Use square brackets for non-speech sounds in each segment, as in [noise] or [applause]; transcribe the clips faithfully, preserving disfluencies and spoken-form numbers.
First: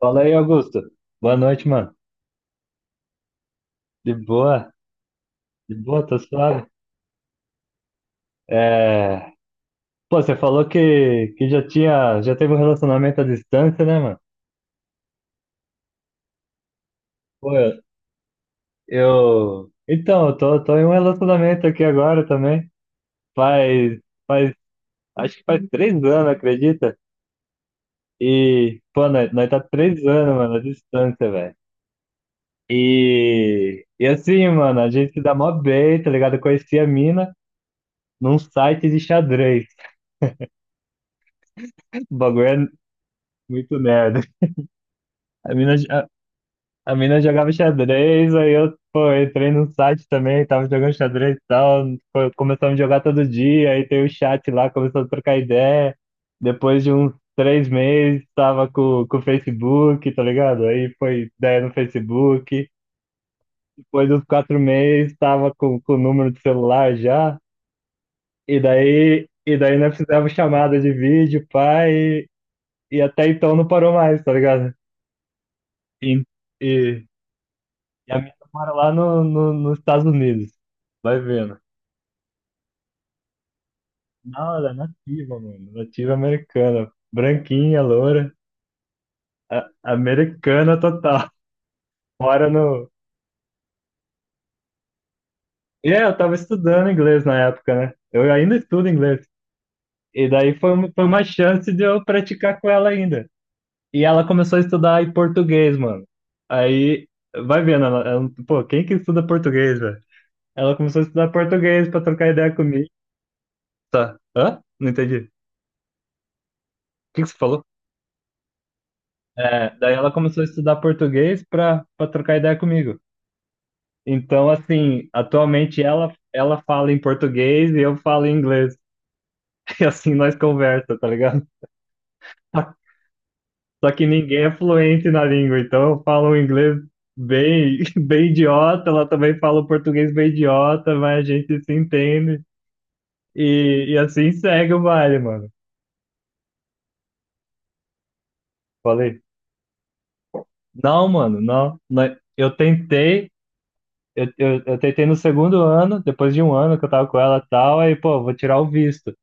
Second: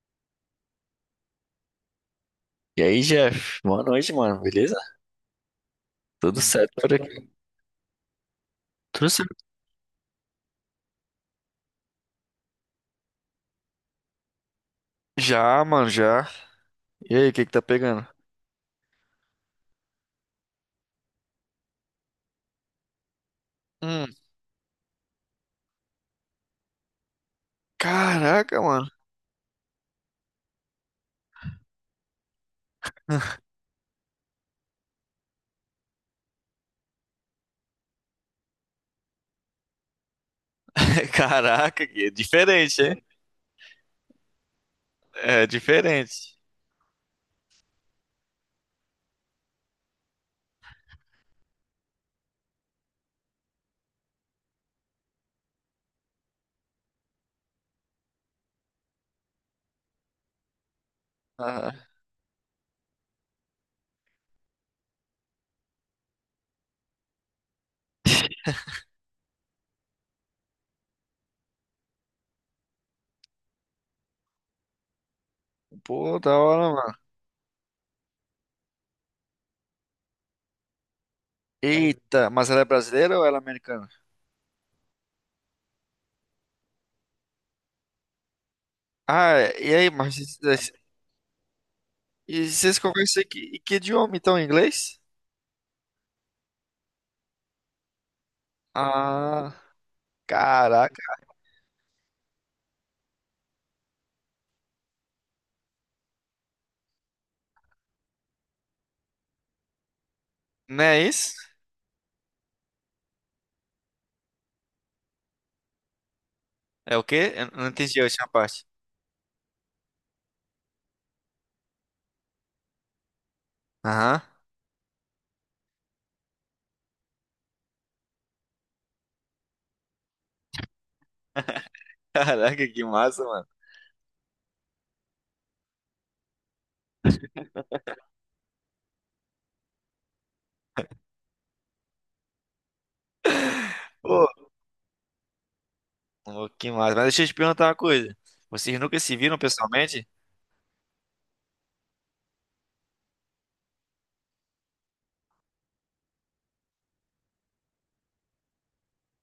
Fala aí, Augusto. Boa noite, mano. E aí, Jeff? Boa De noite, mano. boa, Beleza? de boa, tô Tudo suave. certo por aqui? Tudo É... certo. Pô, você falou que, que já tinha, já teve um relacionamento à distância, né, mano? Já, mano, já. E aí, o que que Pô, tá eu... pegando? eu- Então, eu tô, tô em um relacionamento aqui agora também. Faz, Hum, faz, acho que faz três anos, acredita? caraca, E, mano. pô, nós, nós tá três anos, mano, à distância, velho. [laughs] E, e assim, mano, a gente se dá mó bem, tá ligado? Eu conheci a mina num site de xadrez. Caraca, que [laughs] é O bagulho é diferente, hein? muito nerd. É A mina, a, diferente. a mina jogava xadrez, aí eu, pô, entrei no site também, tava jogando xadrez e tal, foi- começamos a jogar todo dia, aí tem o chat lá, começou a trocar ideia. Depois de uns três meses, tava com, com o Facebook, tá ligado? Aí foi ideia no Ah, Facebook. Depois dos quatro meses, tava com, com o número de celular já. E daí, e daí nós fizemos chamada de vídeo, pai, e, e até então não parou mais, tá ligado? pô, E, da hora, e- mano. E a minha mora lá no, no, nos Estados Unidos. Vai vendo. Eita, mas ela é brasileira ou ela é americana? Não, ela é nativa, mano. Nativa americana. Branquinha, loura. Ah, a- e aí, mas Americana total. Mora e vocês no. conversam em que, em que idioma, então, em inglês? E é, eu tava estudando inglês na época, né? Eu ainda estudo inglês. Ah, E daí foi, um- foi caraca. uma chance de eu praticar com ela ainda. E ela começou a estudar em português, mano. Aí, vai vendo, ela, ela- pô, quem que estuda português, velho? Ela Não começou a é estudar isso? português pra trocar ideia comigo. Tá. Hã? Não entendi. O É o que que quê? você Eu falou? não entendi a última parte. É, daí ela começou a estudar português para para trocar ideia comigo. Aham. Então, [laughs] assim, atualmente ela ela fala em português e eu falo em inglês. [laughs] E assim nós conversa, tá ligado? Caraca, que massa, mano. Só que ninguém é fluente na língua, então eu falo um inglês bem [laughs] bem idiota, ela também fala o português bem idiota, mas a gente se entende. E, e Pô, assim segue o baile, mano. pô, que massa. Mas deixa eu te perguntar uma coisa. Vocês nunca se Falei, viram pessoalmente? não, mano, não. Nós- Eu tentei eu, eu, eu tentei no segundo ano, depois de um ano que eu tava com ela e tal, aí, pô, vou tirar o visto.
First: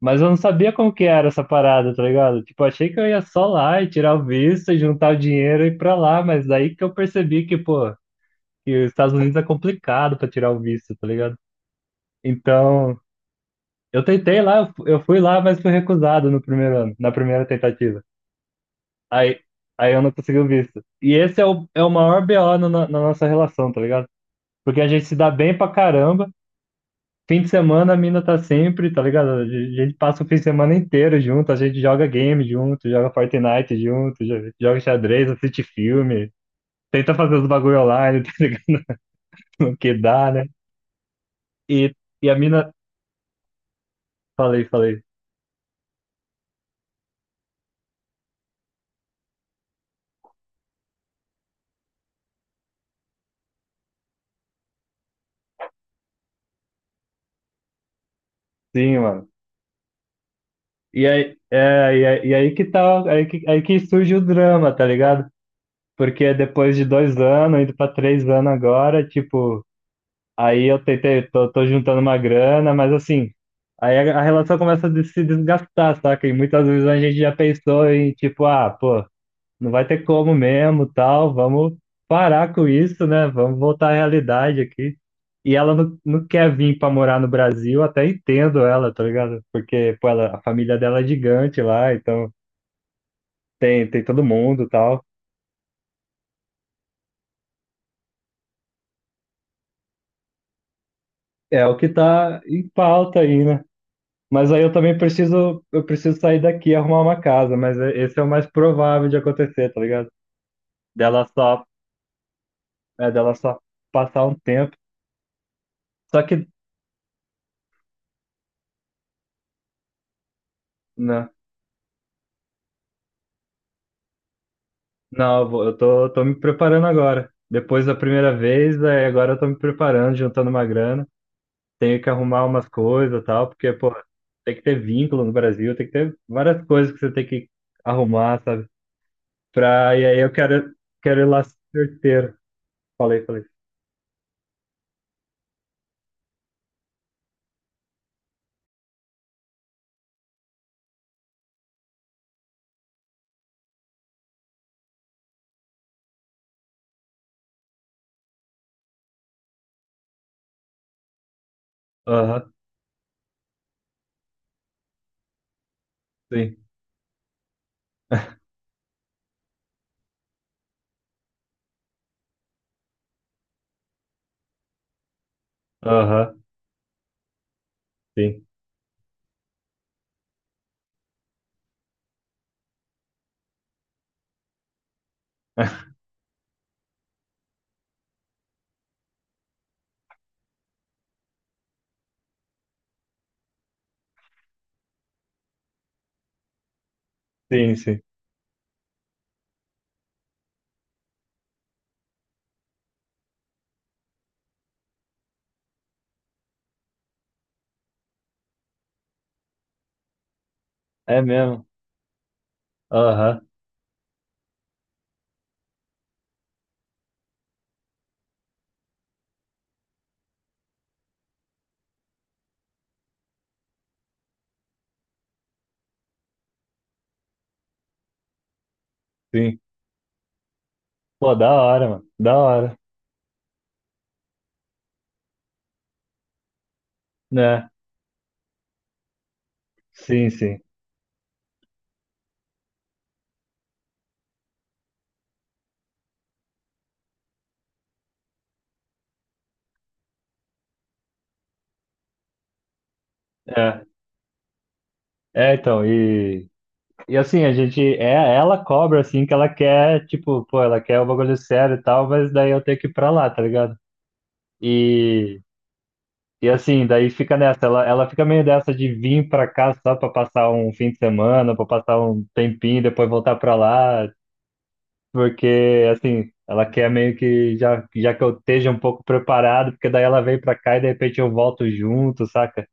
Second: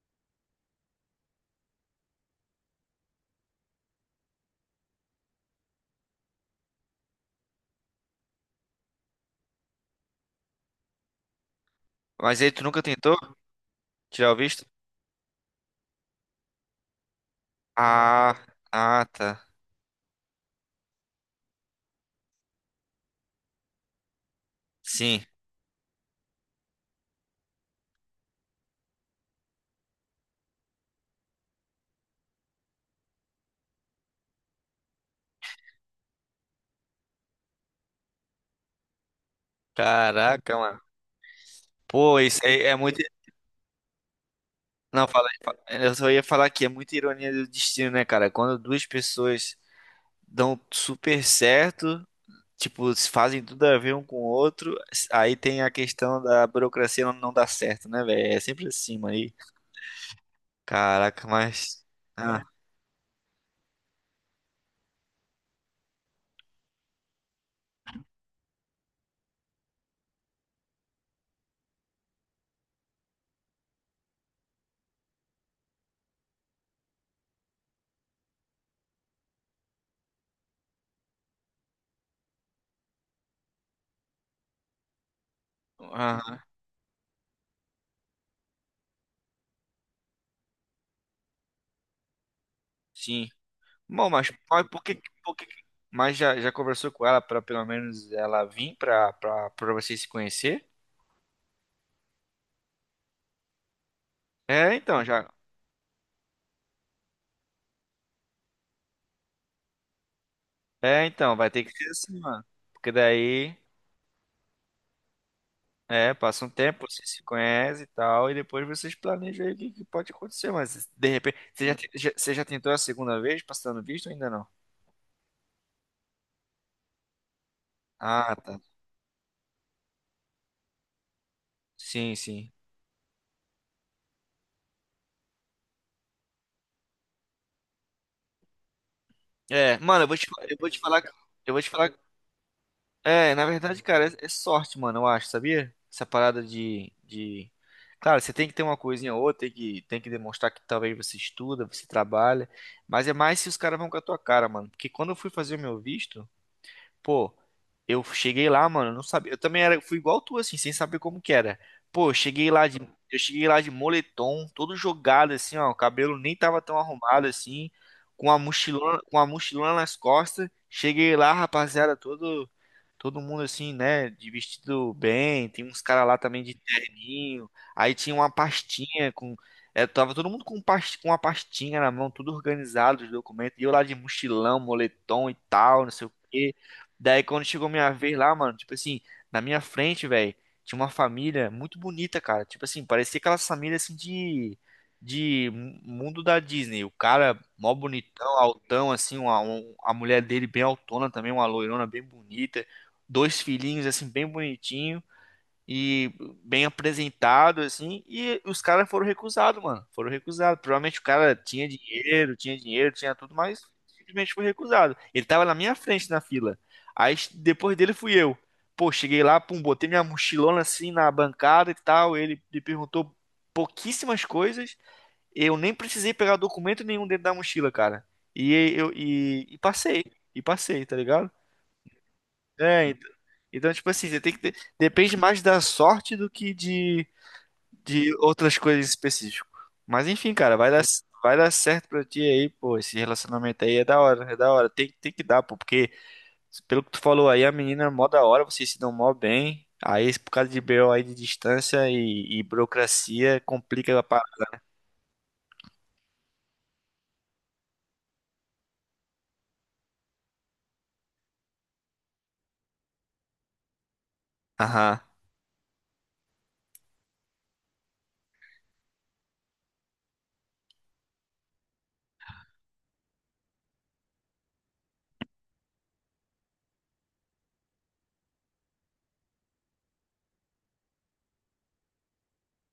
Mas eu não sabia como que era essa parada, tá ligado? Tipo, achei que eu ia só lá e tirar o visto, e juntar o dinheiro e ir pra lá, mas daí que eu percebi que, pô, que os Estados Unidos é complicado pra tirar o visto, tá ligado? Mas aí tu nunca Então, tentou eu tirar o tentei lá, visto? eu fu- eu fui lá, mas fui recusado no primeiro ano, na primeira tentativa. Ah, ah, Aí, tá. aí eu não consegui o visto. E esse é o, é o, maior B O no- na, na na nossa relação, tá ligado? Porque a gente se Sim. dá bem pra caramba, fim de semana a mina tá sempre, tá ligado? A gente a gente passa o fim de semana inteiro junto, a gente joga game junto, joga Fortnite junto, jo- joga xadrez, assiste filme, tenta fazer os bagulho online, [laughs] tá ligado? No que dá, né? Caraca, mano. E, Pô, e a isso aí mina. é muito. Falei, falei. Não, fala, fala- eu só ia falar que é muita ironia do destino, né, cara? Quando duas pessoas dão super certo, tipo, se fazem tudo a ver um com o outro, aí tem a questão da burocracia não, não dar certo, né, velho? É sempre assim, Sim, mano. mano. E- E Caraca, aí, mas. é, e aí, e Ah, aí que tá, aí que, aí que surge o drama, tá ligado? Porque depois de dois anos, indo pra três anos agora, tipo. Aí eu tentei, tô, tô juntando uma grana, mas assim, aí a, a relação começa a des- se desgastar, saca? E muitas vezes a gente já pensou em tipo, ah, pô, não vai ter como mesmo, tal, vamos parar com isso, né? Vamos voltar à realidade aqui. E ela não, não ah, quer vir pra morar no Brasil, até entendo ela, tá ligado? Porque, pô, ela, a família dela é gigante lá, então sim. tem, tem Bom, todo mas, mundo, mas por que, tal. por que, mas já, já conversou com ela para pelo menos ela vir para para vocês se conhecer? É o que tá em pauta aí, né? Mas aí eu É, também então, já. preciso, eu preciso sair daqui e arrumar uma casa, mas é- esse é o mais provável de acontecer, tá ligado? É, Dela então, vai só, ter que ser assim, mano. Porque é, dela daí, só passar um tempo. é, Só que, passa um tempo, você se conhece e tal, e depois vocês planejam aí o que que pode acontecer, mas de não, repente, você já, te- já- você já tentou a segunda vez passando visto ou ainda não? não, eu vou- eu tô, tô me preparando agora. Depois da primeira Ah, tá. vez, aí agora eu tô me preparando, juntando uma grana. Tenho que Sim, arrumar sim. umas coisas e tal, porque, pô, tem que ter vínculo no Brasil, tem que ter várias coisas que você tem que arrumar, sabe? É, Pra, mano, E eu vou aí te, eu fa- eu vou quero, te falar, quero ir lá eu vou te falar. certeiro. Falei, É, falei. na verdade, cara, é, é sorte, mano, eu acho, sabia? Essa parada de, de... claro, você tem que ter uma coisinha ou outra, tem que, tem que demonstrar que talvez você estuda, você trabalha, mas é mais se os caras vão com a tua cara, mano. Porque quando eu fui fazer o meu visto, pô, eu cheguei lá, mano, eu não sabia. Eu também era, fui igual tu, assim, sem saber como que era. Pô, eu Aham, cheguei lá de, eu cheguei lá de moletom, todo jogado, assim, ó. O cabelo nem sim. tava tão arrumado, assim, com a [laughs] mochilona, com a mochilona nas costas. Cheguei lá, rapaziada, todo, todo mundo, assim, né, de vestido bem. Tem uns caras lá Aham, também de terninho. Aí tinha uma sim. pastinha com. É, tava todo mundo com, past- com uma pastinha na mão, tudo organizado, os documentos. E eu lá de mochilão, moletom e tal, não sei o quê. Daí quando chegou minha vez lá, mano, tipo assim, na minha frente, velho, tinha uma família muito bonita, cara. Tipo assim, parecia aquelas famílias assim de de mu- mundo da Disney. O cara mó Sim, sim. bonitão, altão assim, uma, um- a mulher dele bem altona também, uma loirona bem bonita, dois filhinhos assim bem bonitinho e bem apresentado, assim, e os caras foram recusados, mano. Foram recusados. Provavelmente o É cara mesmo. tinha dinheiro, tinha dinheiro, tinha tudo, Aham, mas simplesmente foi recusado. Ele tava na minha frente na fila. Aí depois dele fui eu. Pô, cheguei lá, pum, botei minha mochilona assim na bancada e tal. Ele me perguntou pouquíssimas coisas. Eu nem precisei pegar documento nenhum dentro da mochila, cara. E eu e, e sim. passei, e passei, tá ligado? Pô, da hora, mano. Da hora. É, ent- então, tipo assim, você tem que ter. Depende mais da sorte do que de, Né? de outras coisas específicas. Mas Sim, enfim, cara, sim. vai dar, vai dar certo pra ti aí, pô. Esse relacionamento aí é da hora, é da hora. Tem, tem que dar, pô, porque pelo que tu falou aí, a menina é mó da hora, vocês se dão mó bem. Aí, por causa de B O aí de distância e, e burocracia, É. complica a parada. É, então, e, e assim, a gente, é, ela cobra, assim, que ela quer, tipo, pô, ela quer o bagulho sério e tal, mas daí eu tenho que ir pra lá, tá ligado? Aham, E, e assim, daí fica nessa, ela, ela fica meio dessa de vir pra cá só pra passar um fim de semana, pra passar um tempinho, depois voltar pra lá, porque assim, ela quer meio que já, já que eu esteja um pouco preparado, porque daí ela vem pra cá e de repente eu volto junto, saca?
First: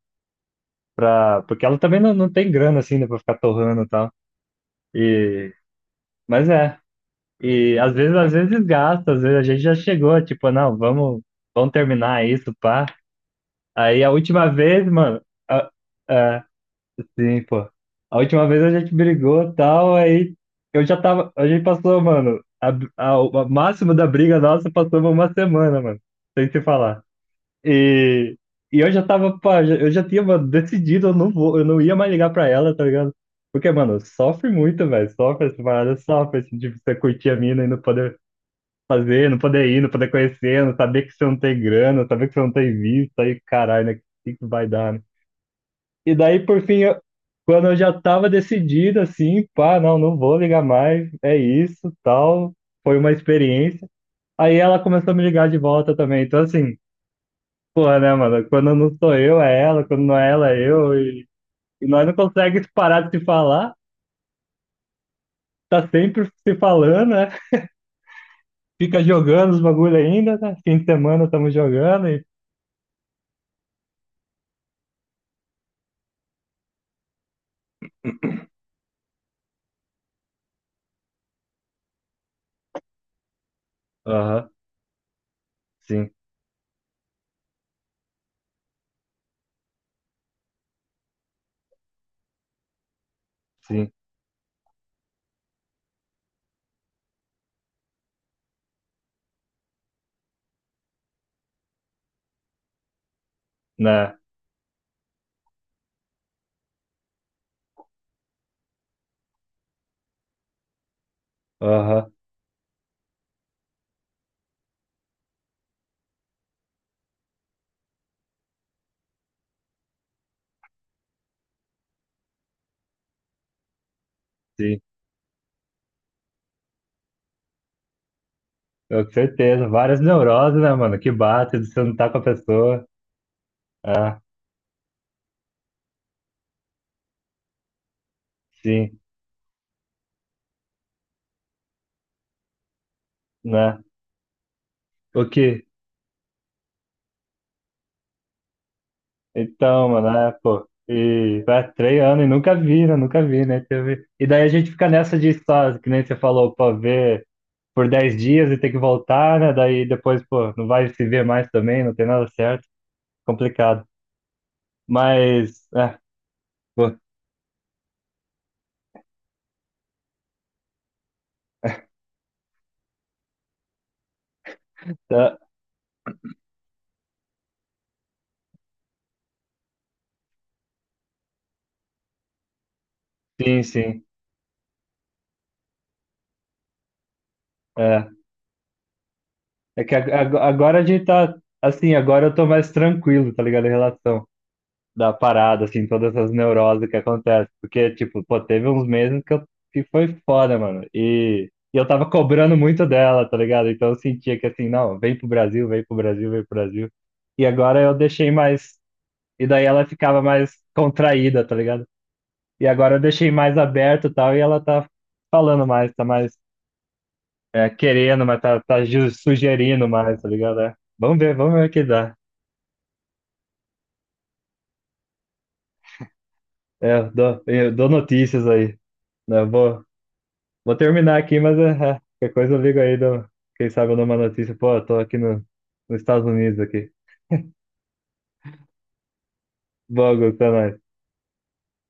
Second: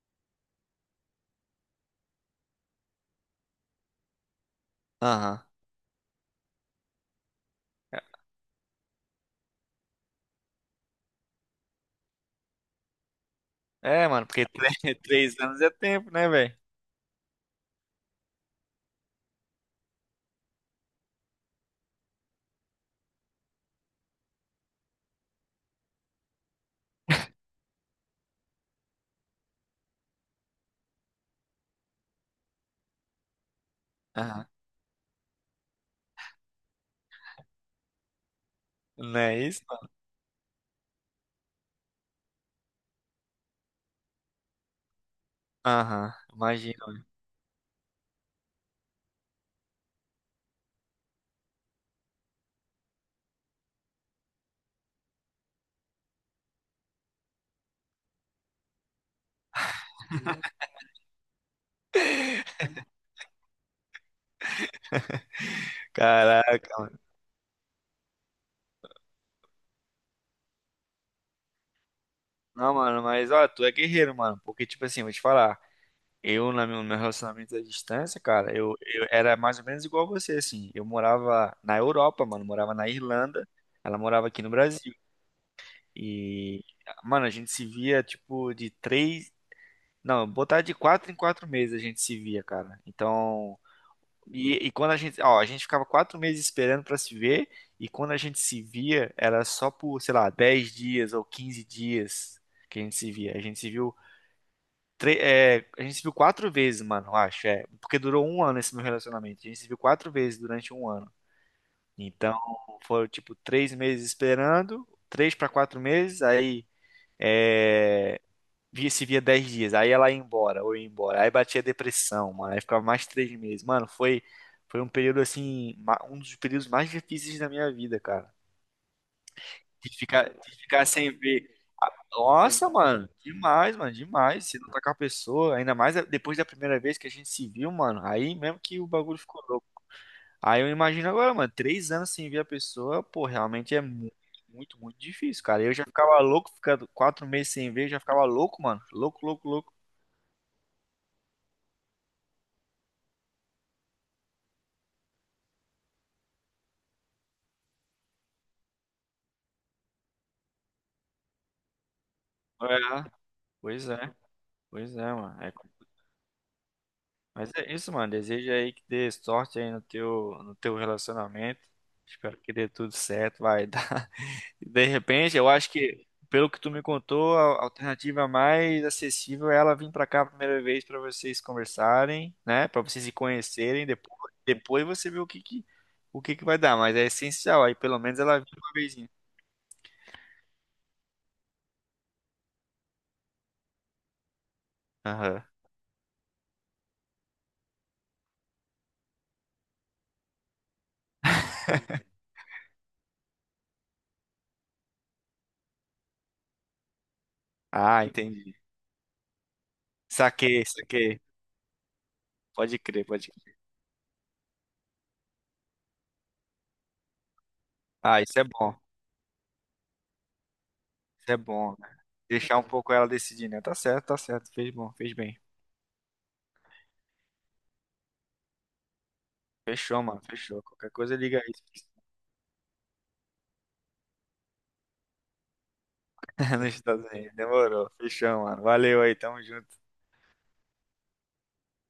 Pra, porque ela também não, não tem grana assim, né, pra ficar torrando e tal. aham. E, mas é, e às vezes, às vezes gasta, às vezes a gente já chegou, tipo, não, vamos, vamos terminar isso, pá. Aí É, a mano, porque última tre- vez, [laughs] mano, três anos é tempo, né, velho? sim, pô. A última vez a gente brigou e tal, aí eu já tava. A gente passou, mano. A, a, o máximo da briga nossa passou uma semana, mano. Sem se falar. E, e eu já tava, pá, já- eu já tinha, mano, decidido, eu não vou, eu não ia mais ligar pra ela, tá ligado? Porque, mano, Aham. sofre muito, velho. Sofre essa parada, sofre, assim, de você curtir a mina e não poder Não fazer, não é isso, poder ir, não mano? poder conhecer, não saber que você não tem grana, saber que você não tem visto, aí, caralho, né? O que que vai dar, né? Aham, E daí, por fim, imagina. eu- quando eu já tava decidido, assim, pá, não, não vou ligar mais, é isso, tal, foi uma experiência. Aí ela começou a me ligar de volta também. Então, assim, porra, né, mano? Quando não sou eu, é ela, quando não é ela, é eu. E, e nós não conseguimos parar de se falar, tá sempre se Caraca. falando, né? Fica jogando os bagulho ainda, né? Fim de semana estamos jogando e. Não, mano, mas ó, tu é guerreiro, mano. Porque, tipo assim, vou te falar. Eu, na meu, meu relacionamento à distância, cara, eu, eu era mais ou menos igual você, assim. Eu morava na Europa, mano. Morava na Irlanda. Ela morava aqui Aham, no Brasil. sim, E, mano, a gente se via, tipo, de três. Não, botar de quatro em quatro meses a gente se via, cara. Então. sim, E, e quando a gente. Ó, a gente ficava quatro meses esperando pra se ver. E quando a gente se via, era só por, sei lá, dez dias ou quinze dias que a gente se via. A gente se viu. né? Tre- é, a gente se viu quatro vezes, mano, eu acho. É, porque durou um ano esse meu relacionamento. A gente se viu quatro vezes durante um ano. Aham, Então, foram tipo três meses esperando, três para quatro meses, aí é, via se via dez dias, aí ela ia embora, ou ia embora. Aí batia depressão, mano. Aí ficava mais três meses. Mano, foi, sim. foi um período assim, ma- um dos períodos mais difíceis da minha vida, cara. Eu, com certeza, De várias ficar, de neuroses, né, ficar mano? Que sem ver. bate, você não tá com a Nossa, pessoa. mano, demais, mano, Ah, demais. Se não tá com a pessoa, ainda mais depois da primeira vez que a gente se viu, mano, aí mesmo que o sim, bagulho ficou louco. Aí eu imagino agora, mano, três anos sem ver a pessoa, pô, realmente é né? muito, muito, muito O difícil, cara. que? Eu já ficava louco, ficando quatro meses sem ver, eu já ficava louco, mano. Louco, louco, louco. Então, mano, é, pô. E vai três anos e nunca vi, né? Nunca vi, né? Teve... E daí a gente fica nessa de só, que nem você falou, pô, ver por dez dias e ter que voltar, né? Daí depois, pô, não vai se ver mais também, não tem nada certo. É, Complicado. pois é, pois é, mano. É, Mas, é, pô, mas é isso, mano. Desejo aí que dê sorte aí no teu, no teu relacionamento. Espero que dê tudo certo, vai. E de repente, tá- eu acho que, pelo que tu me contou, a a alternativa mais acessível é ela vir pra cá a primeira vez pra vocês conversarem, né? Pra vocês se sim, conhecerem sim. depois, depois, você vê o que que, o que que vai dar, mas é essencial, aí pelo É. menos ela vir uma vezinha. É que ag- ag- agora a gente tá, assim, agora eu tô mais tranquilo, tá ligado? Em relação. da Aham. parada, assim, todas essas neuroses que acontecem. Porque, tipo, pô, teve uns meses que, eu, que foi foda, mano. E, e eu tava cobrando muito dela, tá ligado? Então eu sentia que, assim, não, vem pro Brasil, vem pro Brasil, vem pro Brasil. E agora eu Ah, deixei entendi. mais. E daí ela ficava mais Saquei, saquei. contraída, tá ligado? E Pode agora eu crer, deixei pode mais crer. aberto e tal, e ela tá falando mais, tá mais é, Ah, querendo, isso mas é tá, bom. tá ju- sugerindo mais, tá ligado? É. Vamos Isso ver, é vamos ver o bom, que né? dá. Deixar um pouco ela decidir, né? Tá certo, tá certo. Fez bom, fez bem. É, eu dou, eu dou notícias aí. Né? Vou, Fechou, mano. Fechou. Vou Qualquer coisa terminar aqui, liga aí. mas é, é, qualquer coisa eu ligo aí, dou- quem sabe eu dou uma notícia. Pô, eu tô aqui no, nos Estados Unidos [laughs] Nos aqui. Estados Unidos. Demorou. Fechou, mano. Valeu aí. Tamo junto. Logo, até mais.